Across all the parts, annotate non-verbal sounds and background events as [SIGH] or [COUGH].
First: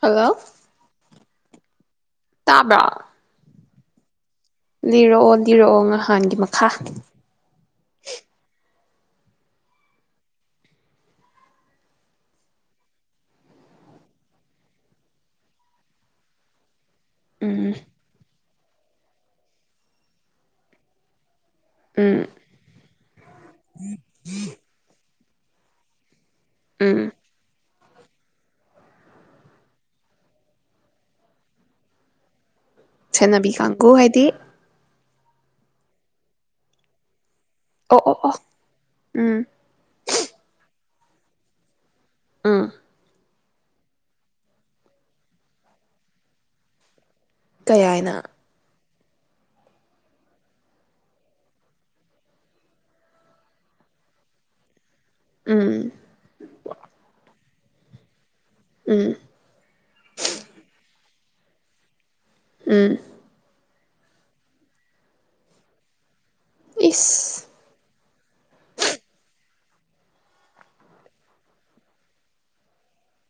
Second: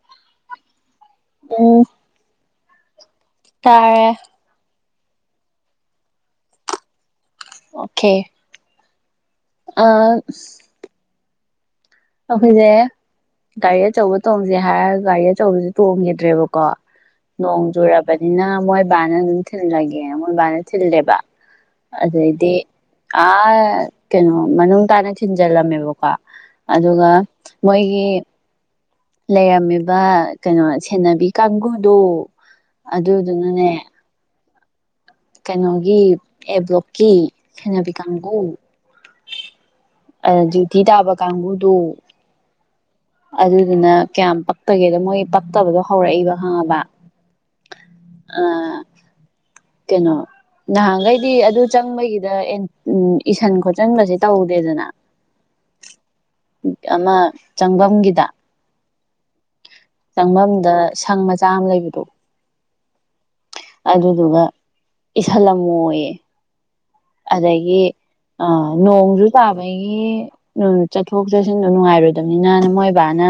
Hello ꯎꯝ ꯇꯥꯕ꯭ꯔ? ꯇꯥꯔꯦ ꯂꯤꯔꯛꯑꯣ ꯂꯤꯔꯛꯑꯣ ꯅꯍꯥꯟꯒꯤ ꯃꯈꯥ ꯑꯣꯀꯦ ꯑ ꯑꯩꯈꯣꯏꯁꯦ ꯒꯥꯔꯤ ꯑꯆꯧꯕ ꯇꯣꯡꯁꯦ ꯍꯥꯏꯔꯒ ꯒꯥꯔꯤ ꯑꯆꯧꯕꯁꯦ ꯇꯣꯡꯈꯤꯗ꯭ꯔꯦꯕꯀꯣ ꯅꯣꯡ ꯎꯝ ꯖꯣꯔꯥꯕꯅꯤꯅ ꯃꯣꯏ ꯕꯥꯅ ꯗꯨꯝ ꯊꯤꯟ ꯂꯒꯦꯅ ꯃꯣꯏ ꯕꯥꯅ ꯊꯤꯟꯂꯦꯕ ꯎꯝ ꯑꯗꯩꯗꯤ ꯑꯥ ꯀꯩꯅꯣ ꯃꯅꯨꯡ ꯇꯥꯅ ꯊꯤꯟꯖꯜꯂꯝꯃꯦꯕꯀꯣ ꯑꯗꯨꯒ ꯎꯝ ꯃꯣꯏꯒꯤ ꯂꯩꯔꯝꯃꯤꯕ ꯀꯩꯅꯣ ꯁꯦꯟꯅꯕꯤ ꯀꯥꯡꯕꯨꯗꯨ ꯁꯦꯟꯅꯕꯤ ꯀꯥꯡꯕꯨꯨ ꯍꯥꯏꯗꯤ ꯀꯩꯅꯣꯒꯤ ꯑꯦ ꯕ꯭ꯂꯣꯛꯀꯤ ꯍꯩꯅꯕꯤ ꯑꯣ ꯑꯣ ꯀꯥꯡꯕꯨ ꯑꯣ ꯎꯝ ꯑꯗꯨꯏ ꯇꯝ ꯇꯥꯕ ꯀꯥꯡꯕꯨꯗꯨ ꯎꯝ ꯑꯗꯨꯗꯨꯅ ꯀꯌꯥꯝ ꯄꯛꯇꯒꯦꯗ ꯃꯣꯏ ꯄꯛꯇꯕꯗꯣ ꯍꯧꯔꯛꯏꯕ ꯈꯪꯉꯕ ꯀꯌꯥꯅ ꯀꯩꯅꯣ ꯅꯍꯥꯟꯈꯩꯗꯤ ꯑꯗꯨ ꯆꯪꯕꯒꯤꯗ ꯎ ꯏꯁꯟ ꯈꯣꯠꯆꯟꯕꯁꯦ ꯇꯧꯗꯦꯗꯅ ꯎꯝ ꯑꯃꯥ ꯆꯪꯐꯝꯒꯤꯗ ꯎꯝ ꯆꯪꯐꯝꯗ ꯁꯪ ꯃꯆꯥ ꯑꯃ ꯂꯩꯕꯗꯣ ꯎꯝ ꯑꯗꯨꯗꯨꯒ ꯏꯁꯜ ꯑꯃ ꯑꯣꯏꯌꯦ ꯏꯁ ꯑꯗꯒꯤ ꯑ ꯅꯣꯡꯁꯨ ꯆꯥꯕ ꯑꯩꯣꯏꯒꯤ ꯆꯠꯊꯣꯛ ꯆꯠꯁꯤꯟꯗꯣ ꯅꯨꯡꯉꯥꯏꯔꯣꯏꯗꯕꯅꯤꯅ ꯅ ꯃꯣꯏ ꯕꯥꯅ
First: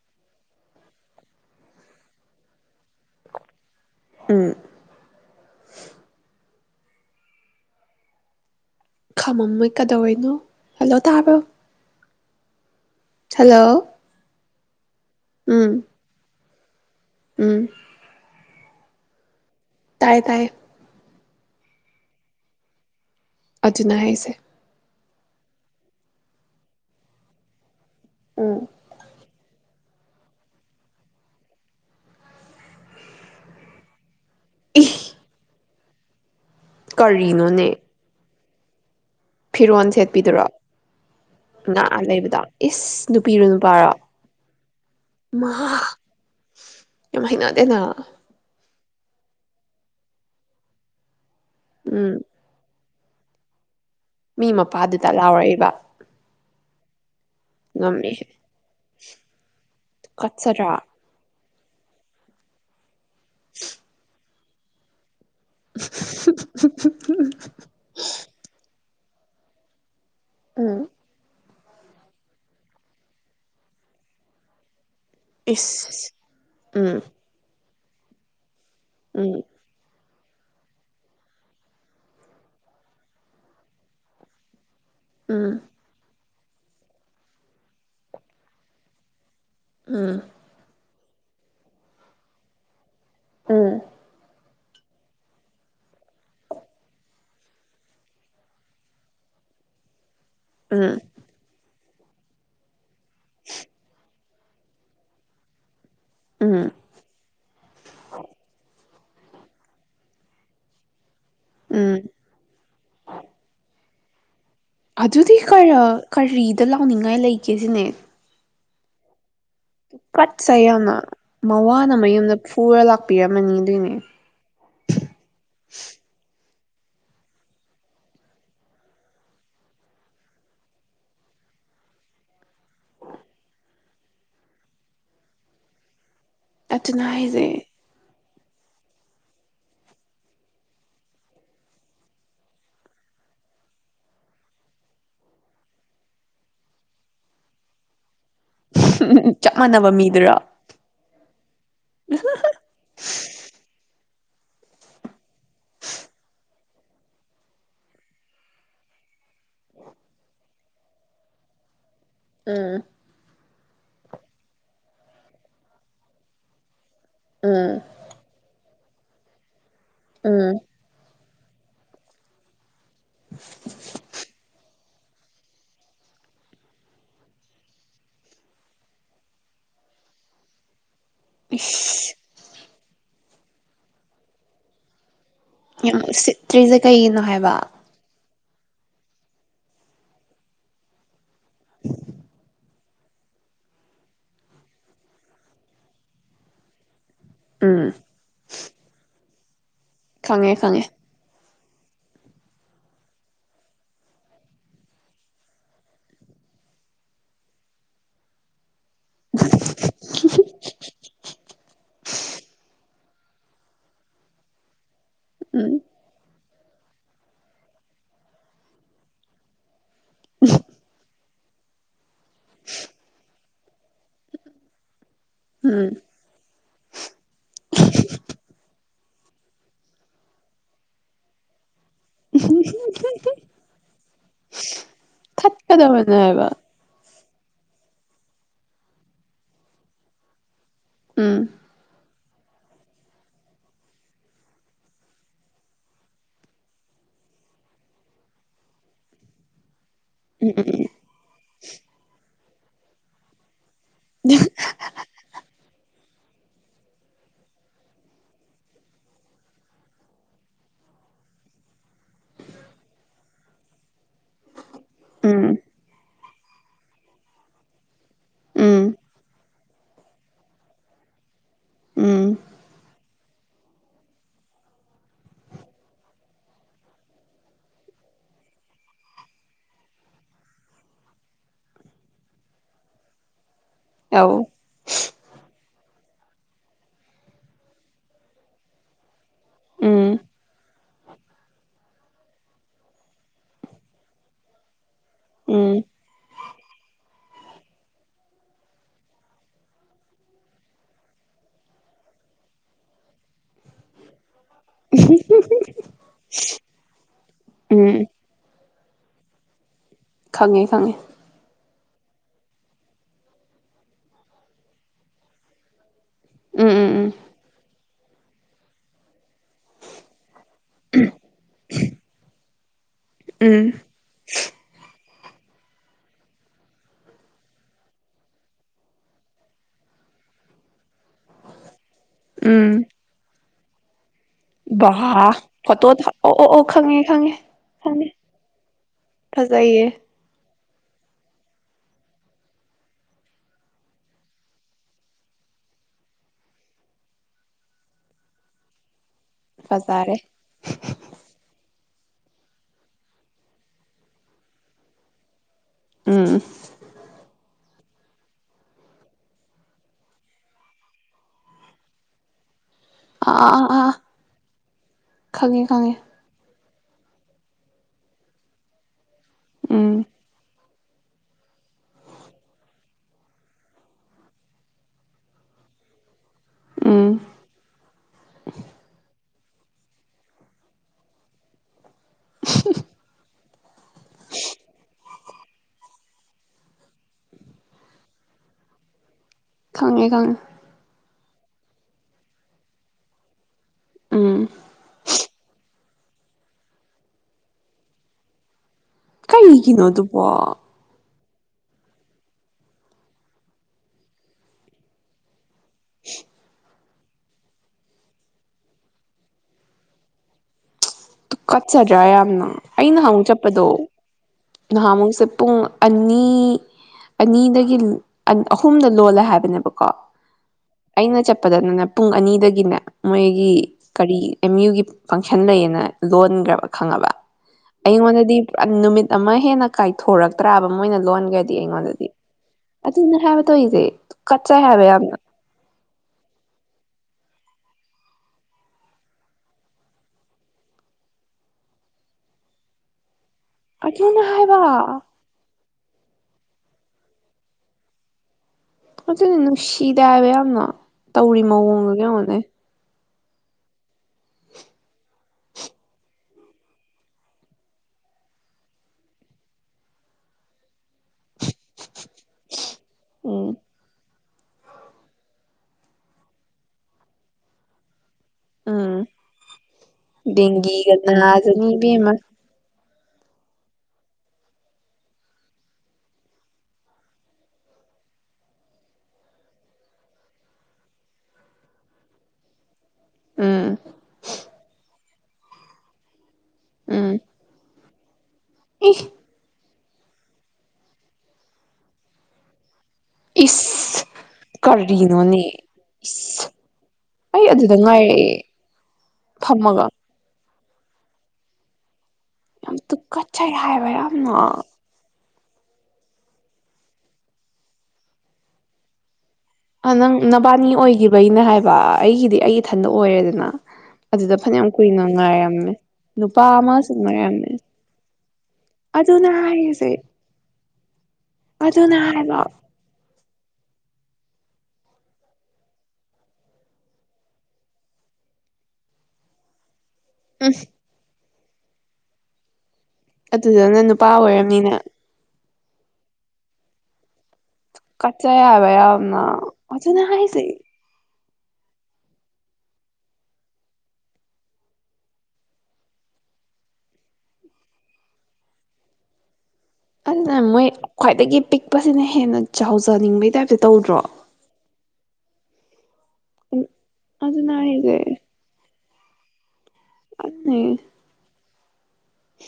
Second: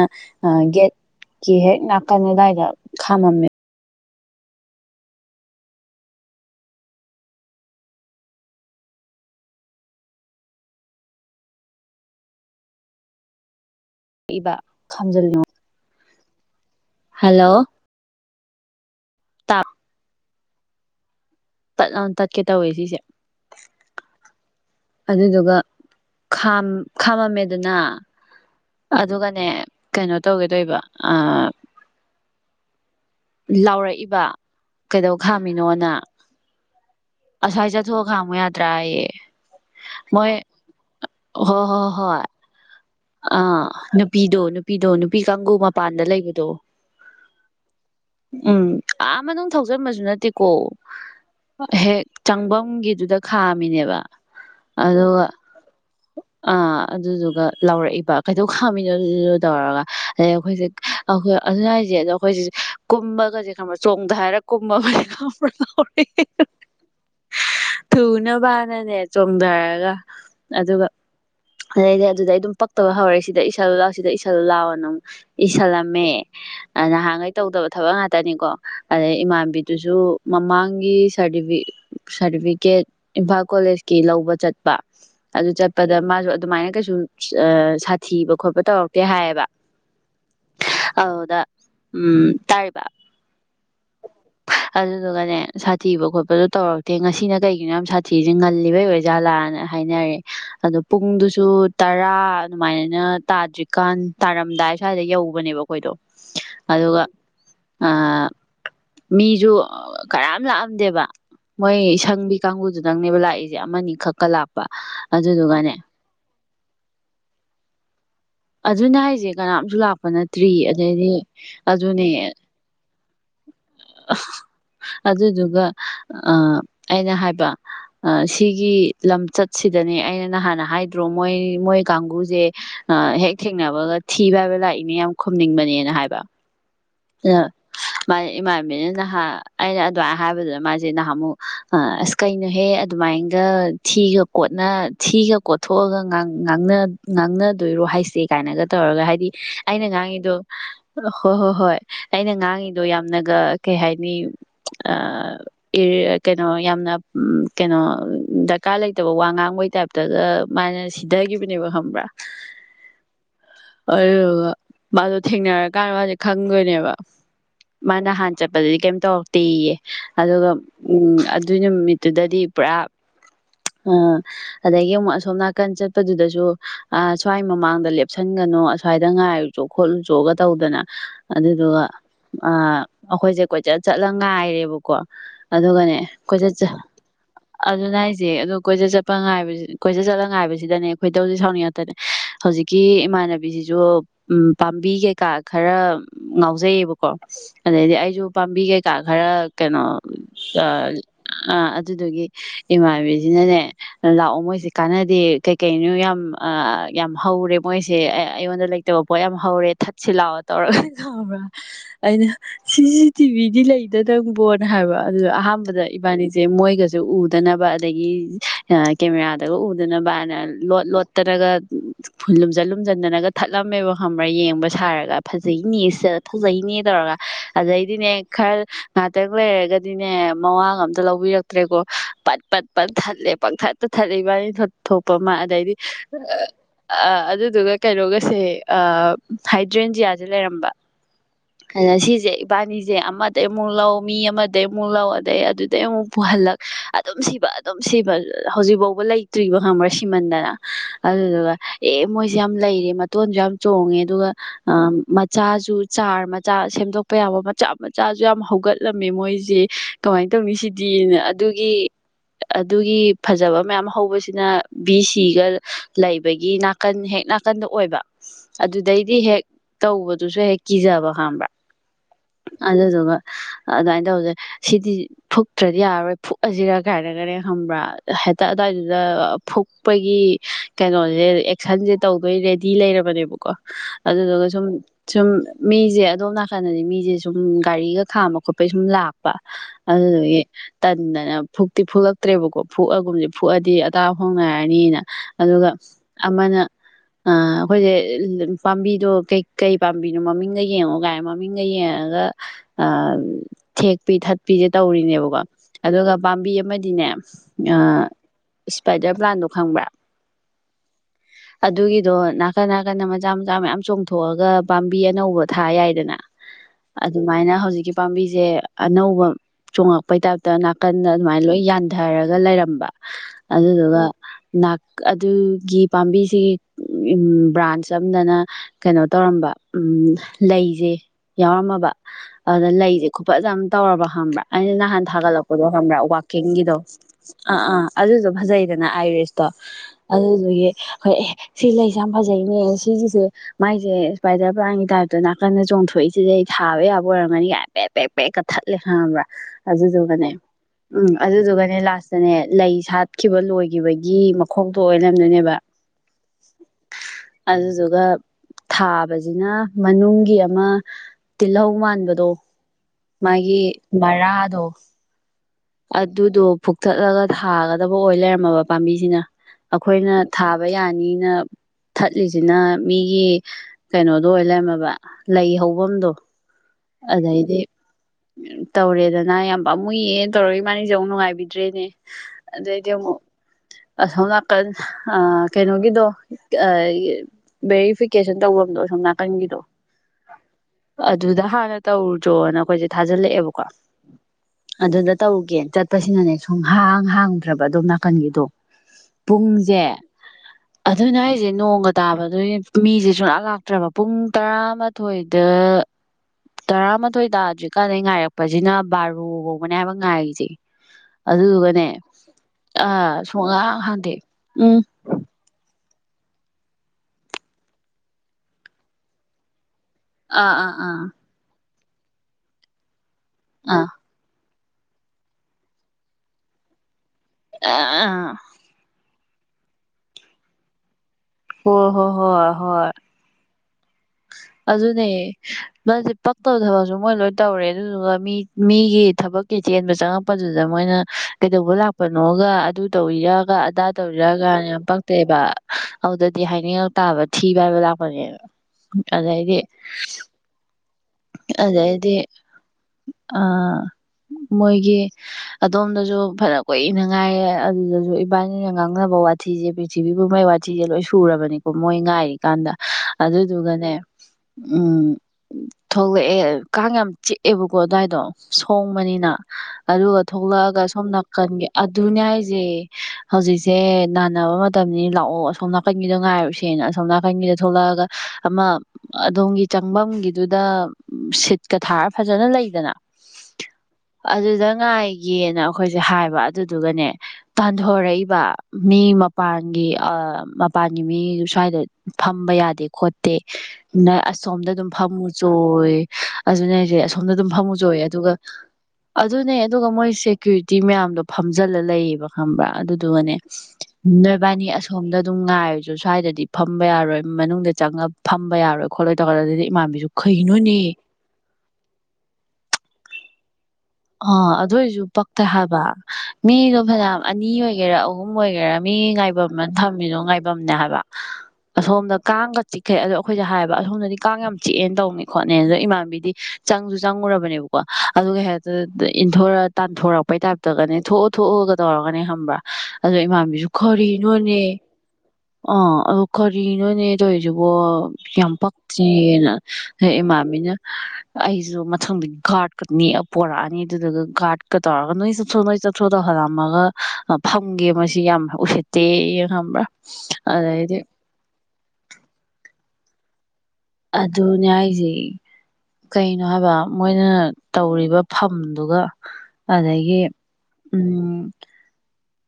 ꯒꯦꯠꯀꯤ ꯍꯦꯛ ꯅꯥꯀꯟ ꯑꯗꯨꯗꯥꯏꯗ ꯈꯥꯝꯃꯝꯃꯦ ꯎꯝ ꯈꯥꯝꯃꯝꯃꯦꯣꯏ ꯀꯗꯧꯅꯣ ꯍꯜꯂꯣ ꯇꯥꯕ꯭ꯔꯣ ꯍꯜꯂꯣ ꯏꯕ ꯎꯝ ꯍꯂꯣ ꯎꯝ ꯇꯥꯛ ꯇꯥꯏ ꯇꯥꯏ ꯠ ꯇꯠꯀꯦ ꯇꯧꯋꯦ ꯁꯤꯁꯦ ꯑꯗꯨꯅ ꯍꯥꯏꯁꯦ ꯑꯗꯨꯗꯨꯒ ꯈꯥꯝ ꯈꯥꯝꯃꯝꯃꯦ ꯑꯗꯨꯅ ꯎꯝ ꯑꯗꯨꯒꯅꯤ ꯅ ꯀꯩꯅꯣ ꯇꯧꯒꯦꯗꯣꯏꯕ ꯂꯥꯎꯔꯛꯏꯕ ꯏ ꯀꯩꯗꯧ ꯈꯥꯝꯃꯤꯅꯣꯅ ꯑ ꯍꯥꯏꯥꯏ ꯆ ꯊ ꯈꯥꯡꯝ ꯌꯥ ꯇꯔꯥꯏꯌꯦ ꯐꯤꯔꯣꯟꯜ ꯁꯦꯠꯄꯤꯗꯨꯔꯣ ꯍꯣ ꯍꯣ ꯍꯣꯏ ꯂꯩꯕꯗ ꯏꯁ ꯅꯨꯄꯤꯔꯣ ꯑꯥ ꯅꯨꯄꯥꯔꯣ ꯅꯨꯄꯤꯗꯣ ꯅꯨꯄꯤꯗꯣ ꯅꯨꯄꯤ ꯃꯥ ꯀꯥꯡꯒꯨ ꯃꯄꯥꯟꯗ ꯂꯩꯕꯗꯣ ꯌꯥꯝ ꯍꯩꯅꯗꯦꯅ ꯎꯝ ꯑꯥ ꯑꯃ ꯑꯗꯨ ꯊꯧꯖꯟꯃꯁꯨ ꯅꯠꯇꯦꯀꯣ ꯍꯦꯛ ꯎꯝ ꯆꯪꯐꯝꯒꯤ ꯑꯗꯨꯗ ꯈꯥꯝꯃꯤꯅꯦꯕ ꯃꯤ ꯃꯄꯥꯗꯨꯗ ꯂꯥꯎꯔꯛꯏꯕ ꯑ ꯑꯗꯨꯗꯨ ꯉꯝꯃꯦ ꯂꯧꯥꯎꯔꯛꯏꯕ ꯀꯩꯗꯧ ꯈꯥꯝꯃꯤꯅꯣꯅꯣ ꯇꯧꯔꯒ ꯑꯗꯗꯒꯤꯩ ꯀꯠꯆꯔꯥ ꯑꯩꯈꯣꯏꯁꯦꯈ ꯑꯗꯨꯅꯏꯁꯦ ꯑꯗꯣ ꯑꯩꯈꯣꯏꯁꯤ ꯀꯨꯝꯕꯒꯁꯦ ꯈꯔꯕ ꯆꯣꯡꯗ ꯍꯥꯏꯔꯛ ꯀꯨꯝꯃ ꯐ ꯊꯨꯅꯕꯅꯅꯦ ꯆꯣꯡꯗ ꯍꯥꯏꯒ ꯑꯗꯨꯒ ꯎꯝ ꯑꯦ ꯑꯗꯨꯗ ꯑꯗꯨ ꯄꯛꯇꯕ ꯍꯧꯔꯦ ꯁꯤꯗ ꯏꯁꯜ ꯂꯥꯎꯁꯤꯗ ꯏꯁꯜ ꯂꯥꯎꯑꯣꯅꯨꯛ ꯏꯁꯁꯜꯂꯝꯃꯦ ꯏꯁ ꯎꯝ ꯅꯍꯥꯟꯈꯩ ꯇꯧꯗꯕ ꯊꯕꯛ ꯉꯥꯛꯇꯅꯤꯀꯣ ꯑꯗꯩ ꯎꯝ ꯏꯃꯥꯟꯕꯤꯗꯨꯖꯨ ꯃꯃꯥꯡꯒꯤ ꯁꯥꯔꯇꯤꯐꯤꯀꯦꯠ ꯏꯝꯐꯥꯜ ꯀꯣꯂꯦꯖꯀꯤ ꯂꯧꯕ ꯆꯠꯄ ꯑꯗꯨ ꯎꯝ ꯆꯠꯄꯗ ꯃꯥꯁꯨ ꯑꯗꯨꯃꯥꯏꯅ ꯀꯩꯁꯨ ꯁꯥꯊꯤꯕ ꯈꯣꯠꯄ ꯇꯧꯔꯛꯇꯦ ꯍꯥꯏꯌꯦꯕ ꯑꯝ ꯑꯗ ꯎꯝ ꯇꯥꯔꯤꯕ ꯑꯥ ꯑꯗꯨꯗꯨꯒꯅꯦ ꯁꯥꯊꯤꯕ ꯈꯣꯠꯄꯗꯣ ꯇꯧꯔꯛꯇꯦ ꯉꯁꯤꯅ ꯀꯩꯒꯤꯅꯣ ꯌꯥꯝ ꯁꯥꯊꯤꯔꯤꯁꯦ ꯉꯜꯂꯤꯕꯩ ꯑꯣꯏ ꯖꯥꯠꯂꯥꯅ ꯍꯥꯏꯅꯔꯦ ꯑꯗꯣ ꯎꯝ ꯄꯨꯡꯗꯨꯁꯨ ꯇꯔꯥ ꯑꯗꯨꯃꯥꯏꯅ ꯇꯥꯖ ꯈꯥꯟ ꯇꯥꯔꯝꯗꯥꯏ ꯁ꯭ꯋꯥꯏꯗ ꯌꯧꯕꯅꯦꯕ ꯑꯩꯈꯣꯏꯗꯣ ꯎꯝ ꯑꯗꯨꯒ ꯑ ꯃꯤꯁꯨ ꯀꯌꯥꯝꯝ ꯂꯥꯛꯑꯝꯗꯦꯕ ꯃꯣꯏ ꯎꯝ ꯏꯁꯪꯕꯤ ꯀꯥꯡꯕꯨꯗꯨ ꯅꯪꯅꯦꯕ ꯂꯥꯛꯏꯁꯦ ꯑꯃꯅꯤ ꯈ ꯀꯂꯥꯛ ꯑꯗꯨ ꯑꯗꯨꯗꯤ ꯀ ꯀ ꯇ ꯂꯥꯎꯅꯤꯡꯉꯥꯏ ꯂꯩꯒꯦ ꯁꯤꯅꯦ ꯑ ꯍꯥꯏꯖꯦ ꯄꯠ ꯆꯩ ꯌꯥꯝꯅ ꯃꯋꯥꯅ ꯑꯗꯨꯅꯦ ꯃꯌꯨꯝꯗ ꯐꯔ ꯂꯥꯛ ꯑꯗꯨꯗꯨꯒ ꯑ ꯑꯩꯅ ꯍꯥꯏꯕ ꯁꯤꯒꯤ ꯂꯝꯆꯠꯁꯤꯗꯅꯦ ꯑꯩꯅ ꯅꯍꯥꯟꯅ ꯍꯥꯏꯗ꯭ꯔꯣ ꯃꯣꯏ ꯃꯣꯏ ꯀꯥꯡꯒꯨꯁꯦ ꯍꯦꯛ ꯊꯦꯡꯅꯕꯒ ꯊꯤꯕ ꯍꯥꯏꯕ ꯂꯥꯛꯏꯅꯦ ꯌꯥꯝ ꯈꯨꯝꯅꯤꯡꯕꯅꯦꯅ ꯍꯥꯏꯕ ꯑꯆꯅꯁꯦ ꯃꯥ ꯏꯃꯥꯟꯕꯤꯅ ꯅꯍꯥꯟ ꯑꯩꯅ ꯑꯗꯨꯃꯥꯏꯅ ꯍꯥꯏꯕꯗꯨꯗ ꯃꯥꯁꯦ ꯅꯍꯥꯟꯃꯨꯛ ꯑꯁ ꯀꯩꯅꯣꯍꯦ ꯑꯗꯨꯃꯥꯏꯒ ꯊꯤꯒ ꯀꯣꯠꯅ ꯊꯤꯒ ꯀꯣꯠꯊꯣꯛꯑꯒꯥꯡ ꯉꯥꯡꯅꯗꯣꯏꯔꯣ ꯍꯥꯏꯁꯦ ꯀꯥꯏꯅꯒ ꯇꯧꯔꯒ ꯍꯥꯏꯗꯤ ꯆꯞ ꯑꯩꯅ ꯃꯥꯟꯅꯕ ꯉꯥꯡꯉꯤꯗꯣ ꯃꯤꯗꯨꯔꯣ ꯍꯣ-ꯍꯣ-ꯍꯣꯏ ꯑ ꯩꯅ ꯉꯥꯡꯉꯤ ꯌꯥꯝꯅꯒ ꯀꯩ ꯍꯥꯏ ꯅꯤ ꯑꯥ ꯏꯔꯤꯔ ꯀꯩꯅꯣ ꯌꯥꯝꯅ ꯎꯝ ꯀꯩꯅꯣ ꯗꯥꯀꯥ ꯂꯩꯇꯕ ꯋꯥ ꯉꯥꯡꯕꯒꯤ ꯇꯥꯏꯞꯇꯒ ꯃꯥꯅ ꯁꯤꯗꯒꯤꯅꯦꯕ ꯈꯪꯕ꯭ꯔꯥ ꯑꯝ ꯑꯌꯨꯗꯨꯒ ꯃꯥꯗꯣ ꯊꯦꯡꯅꯔꯀꯥꯟꯗ ꯃꯥꯖꯦ ꯈꯪꯗꯣꯏꯅꯦꯕ ꯎꯝ ꯃꯅꯥ ꯍꯥꯥꯟ ꯆꯄꯗꯗꯤ ꯀꯦꯝ ꯇꯧꯔꯛꯇꯦꯌꯦ ꯑꯗꯨꯒ ꯎꯝ ꯎꯝ ꯑꯗꯨꯏ ꯅꯨꯃꯤꯠꯇꯨꯗꯗꯤ ꯄꯨꯔꯥ ꯑꯥ- ꯑꯗꯒꯤ ꯑꯃꯨꯛ ꯑꯁꯣꯝ ꯅꯥꯀꯟ ꯆꯠꯄꯗꯨꯗꯁꯨ ꯑꯥ ꯁ꯭ꯋꯥꯏ ꯃꯃꯥꯡꯗ ꯂꯦꯞꯁꯟꯒꯅꯣ ꯑꯁ꯭ꯋꯥꯏꯗ ꯉꯥꯏꯔꯨꯆꯣ ꯈꯣꯠꯂꯨꯆꯣꯒ ꯇꯧꯗꯅ ꯑꯗꯨꯗꯨꯒ ꯏꯁ ꯑꯥ ꯑꯈꯣꯏꯁꯦ ꯀꯣꯏꯆꯠ ꯆꯠꯂ ꯉꯥꯏꯔꯦꯕꯀꯣ ꯑꯗꯨꯒꯅꯦ ꯌꯥꯝ ꯎꯁꯤꯠꯇ꯭ꯔꯤꯖꯦ ꯀꯩꯒꯤꯅꯣ ꯍꯥꯏꯕ ꯖꯦ ꯑꯗꯣ ꯀꯣꯏꯆꯠ ꯆꯠꯄ ꯉꯥꯏꯕꯖꯤ ꯀꯣꯏꯆꯠ ꯆꯠꯂ ꯉꯥꯏꯕꯖꯤꯗꯅꯦ ꯑꯩꯈꯣꯏ ꯍꯧꯖꯤ ꯁꯥꯎꯅꯤꯉꯛꯇꯅꯦ ꯍꯧꯖꯤꯛ ꯀꯤ ꯏꯃꯥꯟꯅꯕꯤꯖꯤꯖꯨ ꯄꯥꯝꯕꯤ ꯀꯩꯀꯥ ꯈꯔ ꯉꯥꯎꯖꯩꯌꯦꯕ ꯀꯣ ꯎꯝ ꯑꯗꯩꯗꯤ ꯑꯩꯖꯨ ꯄꯥꯝꯕꯤ ꯀꯩꯀꯥ ꯈꯔ ꯀꯩꯅꯣ ꯈꯪꯉꯦ ꯈꯪꯉꯦ ꯑꯥ ꯑ-ꯑꯗꯨꯗꯨꯒꯤ ꯏꯃꯥ ꯏꯃꯥꯅꯕꯤꯖꯤꯅꯅꯦ ꯂꯥꯛꯑꯣ ꯃꯣꯏꯖꯦ ꯀꯥꯟꯅꯗꯦ ꯀꯩ- ꯀꯩꯅꯣ ꯌꯥꯝ-ꯌꯥꯝ ꯑꯥ ꯍꯧꯔꯦ ꯃꯣꯏꯁꯦ ꯑꯩꯉꯣꯟꯗ ꯂꯩ ꯇꯣ ꯄꯣꯠ ꯌꯥꯝ ꯍꯧꯔꯦ ꯊꯠꯁꯤ ꯂꯥꯎꯑꯣ ꯇꯧꯔꯒ ꯅꯕ꯭ꯔꯥ ꯑꯩꯅ ꯁꯤꯖꯤ ꯇꯤꯕꯤꯚꯤ ꯂꯩꯇꯗꯪ ꯕꯣꯠ ꯍꯥꯏꯕ ꯑꯗꯨꯗ ꯎꯝ ꯑꯍꯥꯟꯕꯗ ꯏꯕꯥꯅꯤ ꯃꯣꯏꯒꯁꯨ ꯎꯗꯅꯕ ꯑꯒꯤ ꯀꯦꯃꯦꯔꯥꯗꯒ ꯎ ꯎꯗꯅꯕꯅ ꯂꯣꯠ-ꯂꯣꯠꯇꯅꯒ ꯐꯨ ꯂꯨꯝꯖꯟꯂꯨ ꯂꯨꯝꯖꯟꯗꯅꯒ ꯊꯠꯂꯝꯃꯦꯕ ꯈꯪꯕ꯭ꯔꯥ ꯌꯦꯡꯕ ꯁꯥꯔꯒ ꯎꯝ ꯐꯖꯩꯅꯦ ꯐꯖꯩꯅꯦ ꯇꯧꯔꯒ ꯑꯗꯩꯗꯤꯅꯦ ꯈꯔ ꯉꯥꯇꯡ ꯂꯩꯔꯒꯗꯤꯅꯦ ꯃꯋꯥꯒ ꯑꯝꯇ ꯂꯧꯕꯤꯔꯛꯇ꯭ꯔꯦꯀꯣ ꯄꯠ ꯄꯠ ꯄꯠ ꯊꯠꯂꯦ ꯄꯪꯊꯠꯇ ꯊꯠꯂꯦ ꯏꯕꯅꯤ ꯊꯣꯛ ꯊꯣꯛꯄ ꯑꯃ ꯑꯗꯩꯗꯤ ꯊꯠꯀꯗꯕꯅꯦ ꯍꯥꯏꯕ ꯑꯥ ꯑꯗꯨꯗꯨꯒ ꯀꯩꯅꯣꯒꯁꯦ ꯑꯥ ꯍꯥꯏꯗ꯭ꯔꯦꯟꯖꯤꯌꯥꯁꯦ ꯂꯩꯔꯝꯕ ꯎꯝ ꯁꯤꯖꯦ ꯏꯕꯥꯅꯤꯁꯦ ꯑꯃꯗꯩ ꯑꯃꯨꯛ ꯂꯧ ꯃꯤ ꯑꯃꯗꯩ ꯑꯃꯨꯛ ꯂꯧ ꯑꯗꯩ ꯑꯗꯨꯗꯩ ꯑꯃꯨꯛ ꯄꯨꯍꯜꯂꯛ ꯑꯗꯨꯝ ꯁꯤꯕ ꯑꯗꯨꯝ ꯁꯤꯕ ꯍꯧꯖꯤꯛ ꯐꯥꯎꯕ ꯂꯩꯇ꯭ꯔꯤꯕ ꯈꯪꯕ꯭ꯔ [UNINTELLIGIBLE] ꯃꯟꯗꯅ ꯑꯗꯨꯗꯨꯒ ꯑꯦ ꯃꯣꯏ ꯌꯥꯝ ꯂꯩꯔꯦ ꯃꯇꯣꯟꯁꯨ ꯌꯥꯝ ꯆꯣꯡꯉꯦ ꯑꯗꯨꯒ ꯑ ꯃꯆꯥꯁꯨ ꯆꯥꯔ [UNINTELLIGIBLE] ꯃꯆꯥ ꯁꯦꯝꯗꯣꯛꯄ ꯌꯥꯕ ꯃꯆꯥ ꯃꯆꯥꯁꯨ ꯌꯥꯝ ꯍꯧꯒꯠꯂꯝꯃꯦ ꯃꯣꯏꯁꯦ ꯀꯃꯥꯏꯅ ꯇꯧꯅꯤꯁꯤꯗꯤ ꯑꯗꯨꯒꯤ ꯑꯗꯨꯒꯤ ꯐꯖꯕ ꯃꯌꯥꯝ ꯍꯧꯕꯁꯤ ꯅ ꯕꯤ ꯁꯤꯒ ꯎꯝ ꯂꯩ ꯑꯗꯒꯤ ꯅꯥꯀꯟ ꯍꯦꯛ ꯅꯥꯀꯟꯗꯣ ꯑꯣꯏꯕ ꯎꯝ ꯑꯗꯨꯗꯩꯗꯤ ꯍꯦꯛ ꯇꯧꯕꯗꯨꯁꯨ ꯍꯦꯛ ꯀꯤꯖꯕ ꯈꯝꯕ꯭ꯔꯥ ꯎꯝ ꯑꯗꯨꯗꯨꯒ ꯑꯗꯨꯃꯥꯏꯅ ꯇꯧꯁꯦ ꯁꯤꯗꯤ ꯐꯨꯛꯇ꯭ꯔꯗꯤ ꯌꯥꯔꯔꯣꯏ ꯐꯨꯛꯑꯁꯤꯔ ꯀꯥꯏꯅ ꯐꯈꯔꯦ ꯈꯪꯕ꯭ꯔꯥ ꯍꯦꯛꯇ ꯑꯗꯨꯋꯥꯏꯗꯨꯗ ꯐꯨꯛꯄꯒꯤ ꯀꯩꯅꯣꯁꯦ ꯑꯦꯛꯁꯟꯁꯦ ꯇꯧꯗꯣꯏ ꯔꯦꯗꯤ ꯂꯩꯔꯕꯅꯦꯕꯀꯣ ꯑꯗꯨꯗꯨꯒ ꯑꯧ ꯁꯨꯝ ꯁꯨꯝ ꯃꯤꯁꯦ ꯑꯗꯣꯝ ꯅꯥꯀꯟꯗꯗꯤ ꯃꯤꯁꯦ ꯁꯨꯝ ꯒꯥꯔꯤꯒ ꯈꯥꯝꯕ ꯈꯣꯠꯄꯩ ꯁꯨꯝ ꯂꯥꯛꯄ ꯎꯝ ꯑꯗꯨꯗꯨꯒꯤ ꯇꯟꯗꯅ ꯐꯨꯛ ꯇꯤ ꯐꯨꯂꯛꯇ꯭ꯔꯦꯕꯀꯣ ꯐꯨꯑꯒꯨꯝꯁꯦ ꯐꯨꯛꯑꯗꯤ ꯑꯗꯥꯕ ꯐꯣꯡꯅꯥꯏꯔꯅꯤꯅ ꯑꯗꯨꯒ ꯎꯝ ꯑꯃꯅ ꯑꯩꯈꯣꯏꯁꯦ ꯄꯥꯝꯕꯤꯗꯣꯩ ꯀꯩ ꯄꯥꯝꯕꯤꯅꯣ ꯃꯃꯤꯡꯒ ꯌꯦꯡꯉꯣ ꯀꯥꯏ ꯃꯃꯤꯡꯒ ꯌꯦꯡꯉꯒ ꯊꯦꯛꯄꯤ ꯊꯠ ꯄꯤꯖꯦ ꯇꯧꯔꯤꯅꯦꯕꯀꯣ ꯑꯗꯨꯒ ꯄꯥꯝꯕꯤ ꯑꯃꯗꯤꯅꯦ ꯑ ꯎꯝ ꯏꯁꯄꯥꯏꯗꯔ ꯄ꯭ꯂꯥꯟꯗꯣ ꯈꯪꯕ꯭ꯔꯥ ꯈꯪꯉꯦ ꯈꯪꯉꯦ ꯑꯗꯨꯒꯤꯗꯣ ꯅꯥꯀꯟ ꯅꯥꯀꯟꯗ ꯃꯆꯥ ꯃꯆꯥ ꯃꯌꯥꯝ ꯆꯣꯡꯊꯣꯛꯑꯒ ꯄꯥꯝꯕꯤ ꯑꯅꯧꯕ ꯊꯥ ꯌꯥꯏꯗꯅ ꯎꯝ ꯎꯝ ꯎꯝ ꯑꯗꯨꯃꯥꯏꯅ ꯍꯧꯖꯤꯛꯀꯤ ꯄꯥꯝꯕꯤꯁꯦ ꯑꯅꯧꯕ ꯆꯣꯉꯛꯄꯩ ꯇꯥꯏꯞꯇ ꯅꯥꯀꯟꯗ ꯑꯗꯨꯃꯥꯏꯅ ꯂꯣꯏ ꯌꯥꯟꯊꯔꯒ ꯂꯩꯔ [UNINTELLIGIBLE] [UNINTELLIGIBLE] ꯎꯝ ꯑꯗꯨꯗꯨꯒ [UNINTELLIGIBLE] ꯑꯗꯨꯒꯤ ꯄꯥꯝꯕꯤꯁꯤꯒꯤ ꯕ꯭ꯔꯥꯟꯁ ꯑꯝꯗꯅ ꯀꯩꯅꯣ ꯇꯧꯔꯝꯕ ꯂꯩꯖꯦ ꯌꯥꯎꯔꯝꯃꯕ ꯎꯝ ꯑꯗꯨꯗ ꯂꯩꯁꯦ ꯈꯨꯐꯠꯖ ꯑꯃ ꯇꯧꯔꯕ ꯈꯪꯕ꯭ꯔꯥ ꯑꯩꯅ ꯕꯥ ꯅꯍꯥꯟ ꯊꯥꯒꯠꯂꯛꯄꯣ ꯐꯣꯇꯣ ꯈꯪꯕ꯭ꯔ ꯊꯥ ꯑꯣ ꯑꯣ ꯑꯣ ꯀꯥꯛꯀꯤꯡꯒꯤꯗꯣ ꯈꯪꯉꯦ ꯈꯪꯉꯦ ꯑꯥ ꯑꯥ ꯈꯪꯉꯦ ꯑꯗꯨꯁꯨ ꯐꯖꯩꯗꯅ ꯑꯥꯏꯔꯤꯁꯇꯣ ꯐꯖꯩꯌꯦ ꯑꯗꯨꯗꯒꯤ ꯑꯩꯈꯣꯏ ꯑꯦ ꯁꯤ ꯂꯩꯁꯦ ꯌꯥꯝ ꯐꯖꯩꯅꯦ ꯁꯤꯒꯤꯁꯦ ꯃꯥꯏꯁꯦ ꯏꯁꯄꯥꯏꯗꯔ ꯄ꯭ꯂꯥꯟꯒꯤ ꯇꯥꯏꯞꯇ ꯅꯥꯀꯟꯗ ꯆꯣꯡꯊꯣꯛꯏꯁꯤꯗꯤ ꯑꯩ ꯊꯥꯕ ꯌꯥꯕ ꯑꯣꯏꯔꯝꯒꯅꯤꯒ ꯄꯦꯛ ꯄꯦꯛ ꯄꯦꯛꯀ ꯊꯠꯂꯦ ꯈꯪꯕ꯭ꯔꯥ ꯐꯖꯔꯦ ꯑꯖꯤꯁꯨꯒꯅꯦ ꯑꯗꯨꯗꯨꯒꯅꯦ ꯂꯥꯁꯇꯅꯦ ꯂꯩ ꯁꯥꯠꯈꯤꯕ ꯂꯣꯏꯈꯤꯕꯒꯤ ꯃꯈꯣꯛꯇꯣ ꯑꯣꯏꯔꯝꯗꯣꯏꯅꯦꯕ ꯎꯝ ꯑꯗꯨꯒ ꯊꯥꯕꯁꯤꯅ ꯃꯅꯨꯡꯒꯤ ꯑꯃ ꯇꯤꯜꯍꯧ ꯃꯥꯟꯕꯗꯣ ꯑꯥ ꯑꯥ ꯃꯥꯒꯤ ꯑꯥ ꯑꯥ ꯃꯔꯚꯔꯥꯗꯣ ꯈꯪꯉꯦ ꯈꯪꯉꯦ ꯑꯗꯨ ꯑꯗꯨꯗ ꯐꯨꯛꯊꯠꯂꯒ ꯊꯥꯒꯗꯕ ꯑꯣꯏ ꯂꯩꯔꯝꯃꯕ ꯄꯥꯝꯕꯤꯁꯤꯅ ꯎꯝ ꯑꯩꯈꯣꯏꯅ ꯊꯥꯕ ꯐꯕ ꯌꯥꯅꯤꯅ ꯊꯠꯂꯤꯁꯤꯅ ꯃꯤꯒꯤ ꯀꯩꯅꯣꯗꯣ ꯑꯣꯏ ꯂꯩꯔꯝꯃꯕ ꯂꯩ ꯍꯐꯝꯗꯣ ꯎꯝ ꯑꯗ ꯏꯦ ꯇꯧꯔꯤꯦꯗ ꯅ ꯌꯥꯝ ꯄꯥꯝꯨ ꯌꯦꯌꯦꯦꯅ ꯇꯧꯔꯒ ꯏ ꯃꯥꯅꯤꯁꯦ ꯑꯃꯨ ꯅꯨꯡꯉꯥꯏꯕꯤꯗ꯭ꯔꯦꯅꯦ ꯑꯗꯩꯗꯤ ꯑꯁꯣꯝ ꯅꯥꯀꯟ ꯀꯩꯅꯣꯒꯤꯗꯣ ꯚꯦꯔꯤꯐꯤꯀꯦꯁꯟ ꯇꯧꯕ ꯑꯗꯣ ꯑꯁꯣꯝ ꯅꯥꯀ ꯈꯪꯉꯦ ꯈꯉꯦ ꯑꯗꯨꯗ ꯍꯥꯏ ꯇꯧꯔꯨꯖꯣꯅ ꯑꯩꯈꯣꯏꯁꯦ ꯊꯥꯖꯤꯜꯂꯛꯑꯦꯕꯀꯣ ꯎꯝ ꯑꯗꯨꯗ ꯇꯧꯒꯦ ꯁꯤꯅꯅꯦ ꯁꯨꯝ ꯍꯥꯡ ꯍꯥꯡꯗ꯭ꯔꯕ ꯑꯣ ꯅꯥꯀꯟꯒꯤꯗꯣ ꯀꯩꯒꯤꯅꯣ ꯑꯗꯨꯕꯣ ꯁꯤꯁꯦ ꯅꯣꯡꯒ ꯇꯥꯕꯗ ꯃꯤꯁꯦ ꯁꯨꯡꯂꯞ ꯂꯥꯛꯇ꯭ꯔꯕ ꯄꯨꯡ ꯇꯔꯥꯃꯊꯣꯏ ꯆ ꯇꯔꯥꯃꯥꯊꯣꯏꯗ ꯍꯧꯛꯀꯥꯟꯗꯩ ꯉꯥꯏꯔꯛꯄꯁꯤꯅ ꯕꯥꯔꯣ ꯍꯧꯕꯅꯦ ꯍꯥꯏꯕ ꯉꯥꯏꯔꯤꯁꯦ ꯑꯗꯨꯗꯨꯒꯅꯦ ꯀꯠꯆꯗ꯭ꯔꯥ ꯌꯥꯝꯅ ꯑ ꯑꯩ ꯅꯍꯥꯃꯨꯛ ꯆꯠꯄꯗꯣ ꯁꯨꯡꯍꯥꯡ ꯍꯥꯡꯗꯦ ꯎꯝ ꯅꯍꯥꯃꯨꯛꯁꯦ ꯄꯨꯡ ꯑꯅꯤ ꯑꯅꯤꯗꯒꯤ ꯑꯍꯨꯝꯗ ꯂꯣꯜꯂꯦ ꯍꯥꯏꯕꯅꯦꯕꯀꯣ ꯀꯣ ꯑꯥ ꯑꯥ ꯑꯥ ꯑꯩꯅ ꯆꯠꯄꯗꯅ ꯄꯨꯡ ꯑꯅꯤꯗꯒꯤꯅꯦ ꯃꯣꯏꯒꯤ ꯑꯥ ꯀꯔꯤ ꯑꯦꯝ ꯌꯨꯒꯤ ꯐꯪꯁꯟ ꯂꯩꯌꯦꯅ ꯂꯣꯟꯈ꯭ꯔꯕ ꯈꯪꯉꯕ ꯑꯥ ꯑꯥ ꯑꯩꯉꯣꯟꯗꯗꯤ ꯅꯨꯃꯤꯠ ꯑꯃ ꯍꯦꯟꯅ ꯀꯥꯏꯊꯣꯔꯛꯇ꯭ꯔꯥꯕ ꯃꯣꯏꯅ ꯂꯣꯟ ꯗꯤ ꯍꯣꯏ ꯑꯩꯉꯣꯟꯗꯗꯤ ꯍꯣꯏ ꯍꯣꯏ ꯍꯣꯏ ꯑꯗꯨꯅ ꯍꯥꯏꯕ ꯇꯧꯏꯁꯦ ꯑꯗꯨꯅꯦ ꯃꯥꯗꯤ ꯄꯛꯇꯧ ꯊꯕꯁꯨ ꯃꯣꯏ ꯂꯣꯏ ꯇꯧꯔꯦ ꯑꯗꯨꯗꯨꯒ ꯃꯤ ꯃꯤꯒꯤ ꯊꯕꯛꯀꯤ ꯆꯦꯟꯕ ꯆꯪꯉꯛꯄꯗꯨꯗ ꯃꯣꯏꯅ ꯀꯩꯗꯧꯕ ꯂꯥꯛꯄꯅꯣꯒ ꯑꯗꯨ ꯇꯧꯋꯤꯔ ꯑ ꯑꯗꯥ ꯑꯗꯨꯅ ꯍꯥꯏꯕ ꯇꯧꯔꯀꯥꯟꯅ ꯌꯥꯝ ꯄꯛꯛꯇꯩꯑꯕ ꯑꯗꯨꯗꯗꯤ ꯍꯥꯏꯅꯤꯡꯉ ꯇꯥꯕ ꯊꯤ ꯐꯥꯏꯕ ꯂꯥꯛꯄꯅꯦꯕ ꯑꯣ ꯑꯗꯩꯗꯤ ꯅꯨꯡꯁꯤꯗꯦ ꯍꯥꯏꯕ ꯌꯥꯝꯅ ꯇꯧꯔꯤ ꯃꯑꯣꯡꯗ ꯑꯗꯩꯗꯤ ꯌꯦꯡꯉꯨꯅꯦ ꯑ ꯃꯣꯏꯒꯤ ꯑꯗꯣꯝꯗꯁꯨ ꯐꯅ ꯀꯨꯏꯅ ꯉꯥꯏꯌꯦ ꯑꯗꯨꯗꯁꯨ ꯏꯕꯥꯅꯤꯅ ꯉꯥꯡꯅꯕ ꯋꯥꯊꯤꯁꯦ ꯄ꯭ꯔꯤꯊꯤꯕꯤꯕꯨ ꯃꯩ ꯋꯥꯊꯤꯁꯦ ꯂꯣꯏ ꯁ ꯁꯨꯔꯕꯅꯤꯀꯣ ꯃꯣꯏ ꯉꯥꯏꯔꯤꯀꯥꯟꯗ ꯎꯝ ꯑꯗꯨꯗꯨꯒꯅꯦ ꯎꯝ ꯊꯣꯛꯂꯛꯑꯦ ꯀꯥꯡ ꯌꯥꯝ ꯆꯤꯛꯑꯦꯕꯀꯣ ꯑꯗꯨꯋꯥꯏꯗꯣ ꯎꯝ ꯁꯣꯡꯕꯅꯤꯅ ꯑꯗꯨꯒ ꯊꯣꯛꯂꯛꯑꯒ ꯗꯦꯡꯒꯤꯒ ꯁꯣꯝ ꯅꯥꯀꯟꯒꯤ ꯅꯥꯖꯅꯤ ꯏꯕꯦꯝꯃ ꯑꯗꯨꯅꯦ ꯍꯥꯏꯁꯦ ꯍꯧꯖꯤꯛꯁꯦ ꯅꯥꯕ ꯃꯇꯝꯅꯤ ꯂꯥꯛꯑꯣ ꯑꯁꯣꯝ ꯅꯥꯀꯟꯒꯤꯗꯣ ꯉꯥꯏꯔꯨꯁꯦꯅ ꯑꯁꯣꯝ ꯅꯥꯀꯟꯒꯤꯗ ꯊꯣꯛꯂꯛꯑꯒ ꯑꯃ ꯑꯗꯣꯝꯒꯤ ꯆꯪꯐꯝꯒꯤ ꯑꯗꯨꯗ ꯁꯤꯠꯀ ꯊꯥꯔ ꯐꯖꯅ ꯂꯩꯗꯅ ꯎꯝ ꯑꯗꯨꯗ ꯉꯥꯏ ꯌꯦꯅ ꯑꯩꯈꯣꯏꯁꯦ ꯍꯥꯏꯕ ꯑꯗꯨꯗꯨꯒꯅꯦ ꯎꯝ ꯍꯔ ꯑꯩ ꯏ ꯃꯤꯃꯄꯥ ꯒꯤ ꯃꯄꯥꯟꯒꯤ ꯃꯤ ꯁ꯭ꯋꯥꯏꯗ ꯊꯝꯕ ꯌꯥꯗꯦ ꯈꯣꯠꯇꯦ ꯏꯁ ꯅ ꯑꯁꯣꯝꯗ ꯑꯗꯨꯝ ꯐꯝꯃꯨ ꯀꯔꯤꯅꯣꯅꯦ ꯆꯣꯏ ꯏꯁ ꯑꯗꯨꯅꯦꯁꯦ ꯑꯁꯣꯝꯗ ꯑꯩ ꯑꯗꯨꯝ ꯐꯝꯉꯨ ꯑꯗꯨꯗ ꯆꯣꯏꯑꯦ ꯑꯗꯨꯒ ꯉꯥꯏꯔꯛꯑꯦ ꯑꯗꯨꯅꯦ ꯐꯝꯃꯒ ꯑꯗꯨꯒ ꯃꯣꯏꯁꯦ ꯁꯦꯀ꯭ꯌꯨꯔꯤꯇꯤ ꯃꯌꯥꯝꯗꯣ ꯐꯝꯖꯤꯜꯂ ꯂꯩꯌꯦꯕ ꯈꯪꯕ꯭ꯔꯥ ꯌꯥꯝ ꯑꯗꯨꯗꯨꯒꯅꯦ ꯇꯨꯀꯠꯆꯩ ꯍꯥꯏꯕ ꯌꯥꯝꯅ ꯅꯣꯏꯕꯥꯅꯤ ꯑꯁꯣꯝꯗ ꯑꯗꯨꯝ ꯉꯥꯏꯔꯁꯨ ꯁ꯭ꯋꯥꯏꯗꯗꯤ ꯐꯝꯕ ꯌꯥꯔꯣꯏ ꯃꯅꯨꯡꯗꯉ ꯐꯝꯕ ꯌꯥꯔꯣꯏ ꯈꯣꯠꯂꯣꯏ ꯔꯗꯤ ꯏꯃꯝꯕꯤꯁꯨ ꯅꯪ ꯅꯕꯥꯅꯤ ꯑꯣꯏꯈꯤꯕꯩꯅ ꯍꯥꯏꯕ ꯑꯩꯒꯤꯗꯤ ꯑꯩ ꯏꯊꯟꯗ ꯑꯣꯏꯔ ꯀꯗꯅ ꯑ ꯑꯗꯨ ꯑꯣꯏꯔꯁꯨ ꯄꯛꯇ ꯍꯥꯏꯕ ꯅꯨꯄꯥ ꯃꯤꯗꯣ ꯑꯃꯁꯨ ꯐꯅꯌꯥꯝ ꯑꯅꯤ ꯉꯥꯏꯔꯝꯃꯦ ꯑꯣꯏꯒꯦꯔꯥ ꯑꯍꯨꯝ ꯑꯣꯏꯒꯦꯔꯥ ꯃꯤ ꯑꯗꯨꯅ ꯉꯥꯏꯐꯝꯅ ꯍꯥꯏꯔꯤꯁꯦ ꯊꯝꯃꯤꯗꯣ ꯉꯥꯏꯐꯝꯅꯦ ꯍꯥꯏꯕ ꯑꯗꯨꯅ ꯑꯁꯣꯝꯗ ꯍꯥꯏꯕ ꯀꯥꯡꯒ ꯇꯤꯛꯈꯩ ꯑꯗꯣ ꯑꯩꯈꯣꯏꯁꯨ ꯍꯥꯏꯕ ꯑꯁꯣꯝꯗꯗꯤ ꯀꯥꯡ ꯌꯥꯝ ꯆꯤꯛꯑꯦꯅ ꯇꯧꯅꯤ ꯈꯣꯠꯅꯦ ꯑꯗꯣ ꯏꯃꯥꯟꯕꯤꯗꯤ ꯆꯪꯁꯨ ꯆꯪꯉꯨꯔꯕꯅꯦꯕꯀꯣ ꯑꯗꯨꯩ ꯍꯥꯏ ꯏꯟꯊꯣꯔ ꯇꯥꯟꯊꯣꯔꯛꯄꯩ ꯎꯝ ꯇꯥꯏꯞꯇꯒꯅꯦ ꯊꯣꯛ ꯊꯣꯛꯑꯒ ꯇꯧꯔꯒꯅꯦ ꯍꯕ꯭ꯔꯥ ꯑꯣ ꯏꯃꯥꯕꯤꯁꯨ ꯑꯗꯨꯗꯨꯅ ꯅꯨꯄꯥ ꯈꯣꯔꯤꯅꯣꯅꯦ ꯑꯣꯏꯔꯝꯅꯤꯅ ꯑ ꯑ ꯀꯔꯤꯅꯣꯅꯦ ꯑꯗꯨ ꯑꯣꯏꯁꯤꯕꯣ ꯀꯠꯆꯩ ꯌꯥꯝ ꯍꯥꯏꯕ ꯌꯥꯝꯅ ꯄꯛꯇ꯭ꯦꯔꯤꯅ ꯑꯗꯨꯅ ꯍꯥꯏꯁꯦ ꯏꯃꯥꯃꯤꯅ ꯑꯩꯁꯨ ꯃꯊꯪꯗꯤ ꯥꯔꯠꯀꯛꯅꯤ ꯄꯣꯔꯛꯑꯅꯤ ꯑꯗꯨꯗꯨꯒ ꯒꯥꯔꯗꯀ ꯇꯧꯔꯒ ꯅꯣꯏ ꯆꯠꯊ꯭ꯔꯣ ꯅꯣꯏ ꯆꯠꯊ꯭ꯔꯣ ꯇꯧꯍꯜꯂꯝꯃꯒ ꯐꯝꯒꯦ ꯃꯁꯤ ꯌꯥꯝ ꯎꯁꯤꯠꯇꯦ ꯈꯪꯕ꯭ꯔꯥ ꯑꯗꯨꯅ ꯃꯣꯏ ꯑꯗꯩꯗꯤ ꯈ꯭ꯋꯥꯏꯗꯒꯤ ꯄꯤꯛꯄꯁꯤꯅ ꯍꯦꯟꯅ ꯆꯥꯎꯖꯩ ꯕꯗꯤꯦ ꯑꯗ ꯭ꯌꯥꯏꯖꯩ ꯀꯩꯅꯣ ꯎꯝ ꯍꯥꯏꯕ ꯃꯣꯏꯅ ꯑꯗꯨꯅ ꯍꯥꯏꯁꯦ ꯇꯧꯔꯤꯕ ꯐꯝꯗꯨꯒ ꯑꯗꯒꯤ ꯑꯗꯨꯅꯦ ꯎꯝ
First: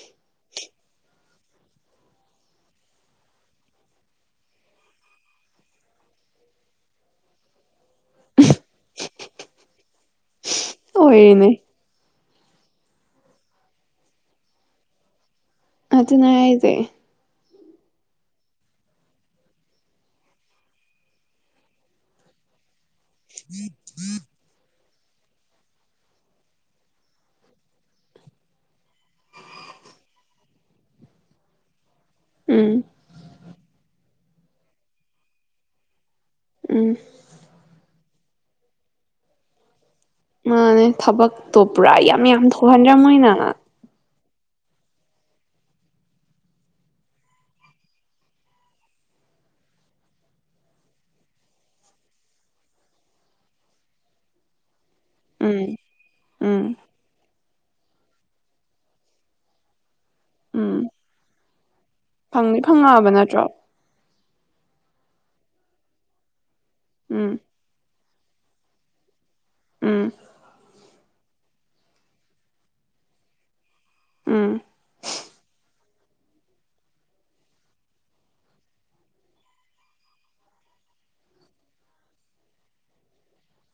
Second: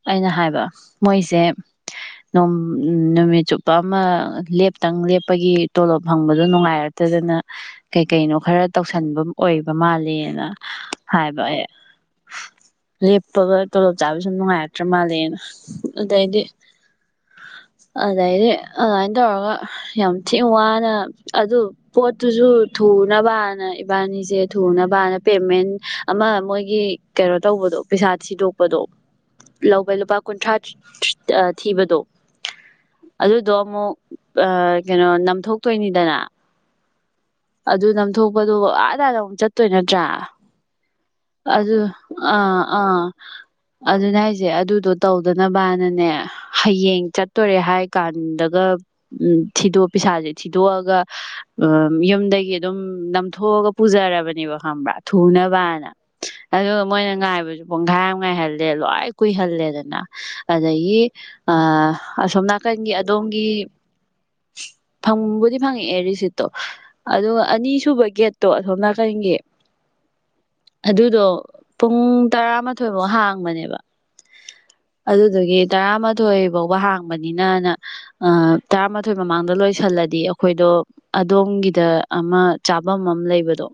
ꯑꯩꯅ ꯍꯥꯏꯕ ꯃꯣꯏꯁꯦ ꯅꯨꯝ ꯅꯨꯃꯤꯠ ꯆꯨꯞꯄ ꯑꯃ ꯂꯦꯞꯇꯪ ꯂꯦꯞꯄꯒꯤ ꯇꯣꯂꯣꯞ ꯐꯪꯕꯗꯣ ꯅꯨꯡꯉꯥꯏꯔꯛꯇꯗꯅ ꯀꯩꯀꯩꯅꯣ ꯈꯔ ꯇꯧꯁꯟꯕ ꯑꯣꯏꯕ ꯃꯥꯂꯅ ꯍꯥꯏꯕ ꯑꯣꯏꯔꯤꯅꯦ ꯑꯩ ꯂꯦꯞꯄꯒ ꯇꯂꯣꯞ ꯆꯕꯤꯁ ꯅꯅꯨꯡꯉꯥꯏ ꯇꯔ ꯃꯥꯂꯦꯅ ꯑꯗꯨꯅꯦ ꯍꯥꯏꯖꯦ ꯑꯗꯩꯗꯤ ꯑꯗꯨꯃꯥꯏꯅ ꯇꯧꯔꯒ ꯌꯥꯝ ꯊꯤꯅ ꯋꯥꯅ ꯑꯗꯨ ꯄꯣꯠꯇꯨꯁꯨ ꯊꯨꯅꯕ ꯏꯕꯥꯅꯤꯁꯦ ꯊꯨꯅꯕ ꯕꯥꯅ ꯄꯦꯃꯦꯟ ꯑꯃ ꯃꯣꯏꯒꯤ ꯀꯩꯅꯣ ꯇꯧꯕꯗꯣ ꯄꯩꯁꯥ ꯊꯤꯗꯣꯛꯄꯗꯣ ꯂꯧꯕ ꯂꯨꯄꯥ ꯀꯨꯟꯊ꯭ꯔꯥ ꯊꯤꯕꯗꯣ ꯎꯝ ꯑꯗꯨꯗꯣ ꯑꯃꯨꯛ ꯑ ꯀꯩꯅꯣ ꯅꯝꯊꯣꯛꯇꯣꯏꯅꯤꯗꯅ ꯎꯝ ꯑꯗꯨꯗ ꯅ ꯄꯨꯊꯣꯛꯄꯗꯣ ꯑꯥ ꯑꯗꯥꯗ ꯑꯃꯨꯛ ꯆꯠꯇꯣꯏ ꯅꯠꯇ꯭ꯔꯥ ꯃꯥꯅꯦ ꯊꯕꯛꯇꯣ ꯑꯗꯨ ꯄꯨꯔꯥ ꯌꯥꯝ ꯌꯥꯝ ꯊꯣꯛꯍꯟꯗ꯭ꯔ ꯃꯣꯏꯅ ꯁꯦ ꯑꯗꯨꯗꯣ ꯇꯧꯗꯅꯕꯅꯅꯦ ꯍꯌꯦꯡ ꯆꯠꯇꯣꯔꯦ ꯍꯥꯏ ꯀꯥꯟꯗꯒ ꯎ ꯊꯤꯗꯣꯛ ꯄꯁꯥꯁꯦ ꯊꯤꯗꯣꯛꯑꯒ ꯎ ꯌꯨꯝꯗꯒꯤ ꯑꯗꯨꯝ ꯅꯝꯊꯣꯛꯑꯒ ꯄꯨꯖꯔꯕꯅꯦꯕ ꯈꯪꯕ꯭ꯔꯥ ꯎꯝ ꯊꯨꯅꯕꯥꯅ ꯑ ꯎꯝ ꯃ ꯥꯏꯕꯁꯨ ꯄꯨꯡꯈꯥꯏ ꯑꯃ ꯉꯥꯏꯍꯜꯂꯦ ꯂꯣꯏ ꯀꯨꯏꯍꯜꯂꯦꯗꯅ ꯎꯝ ꯑꯗꯒꯤ ꯑ ꯑꯁꯣꯝ ꯐꯪꯗꯤ ꯅꯥꯀꯟꯒꯤ ꯐꯪꯉꯛꯑꯕ ꯅꯠꯇ꯭ꯔꯣ ꯑꯗꯣꯝꯒꯤ ꯐꯪꯕꯨꯗꯤ ꯐꯪꯉꯛꯑꯦꯔꯤꯁꯤꯠ ꯎꯝ ꯑꯗꯨ ꯑꯅꯤꯁꯨꯕꯒꯤ ꯒꯦꯠꯇꯣ ꯑꯁꯣꯝꯅ ꯀꯔꯤꯒꯤ ꯎꯝ ꯑꯗꯨꯗꯣ ꯄꯨꯡ ꯇꯔꯥꯃꯥꯊꯣꯏꯐꯧ ꯍꯥꯡꯕꯅꯦꯕ ꯎꯝ ꯑꯗꯨꯗꯒꯤ ꯇꯔꯥꯃꯥꯊꯣꯏ ꯐꯥꯎꯕ ꯍꯥꯡꯕꯅꯤꯅꯅ ꯇꯔꯥꯃꯥꯊꯣꯏ ꯃꯃꯥꯡꯗ ꯂꯣꯏꯁꯤꯜꯂꯗꯤ ꯑꯩꯈꯣꯏꯗꯣ ꯑꯗꯣꯝꯒꯤꯗ ꯑꯃ ꯆꯥꯐꯝ ꯑꯃ ꯂꯩꯕꯗꯣ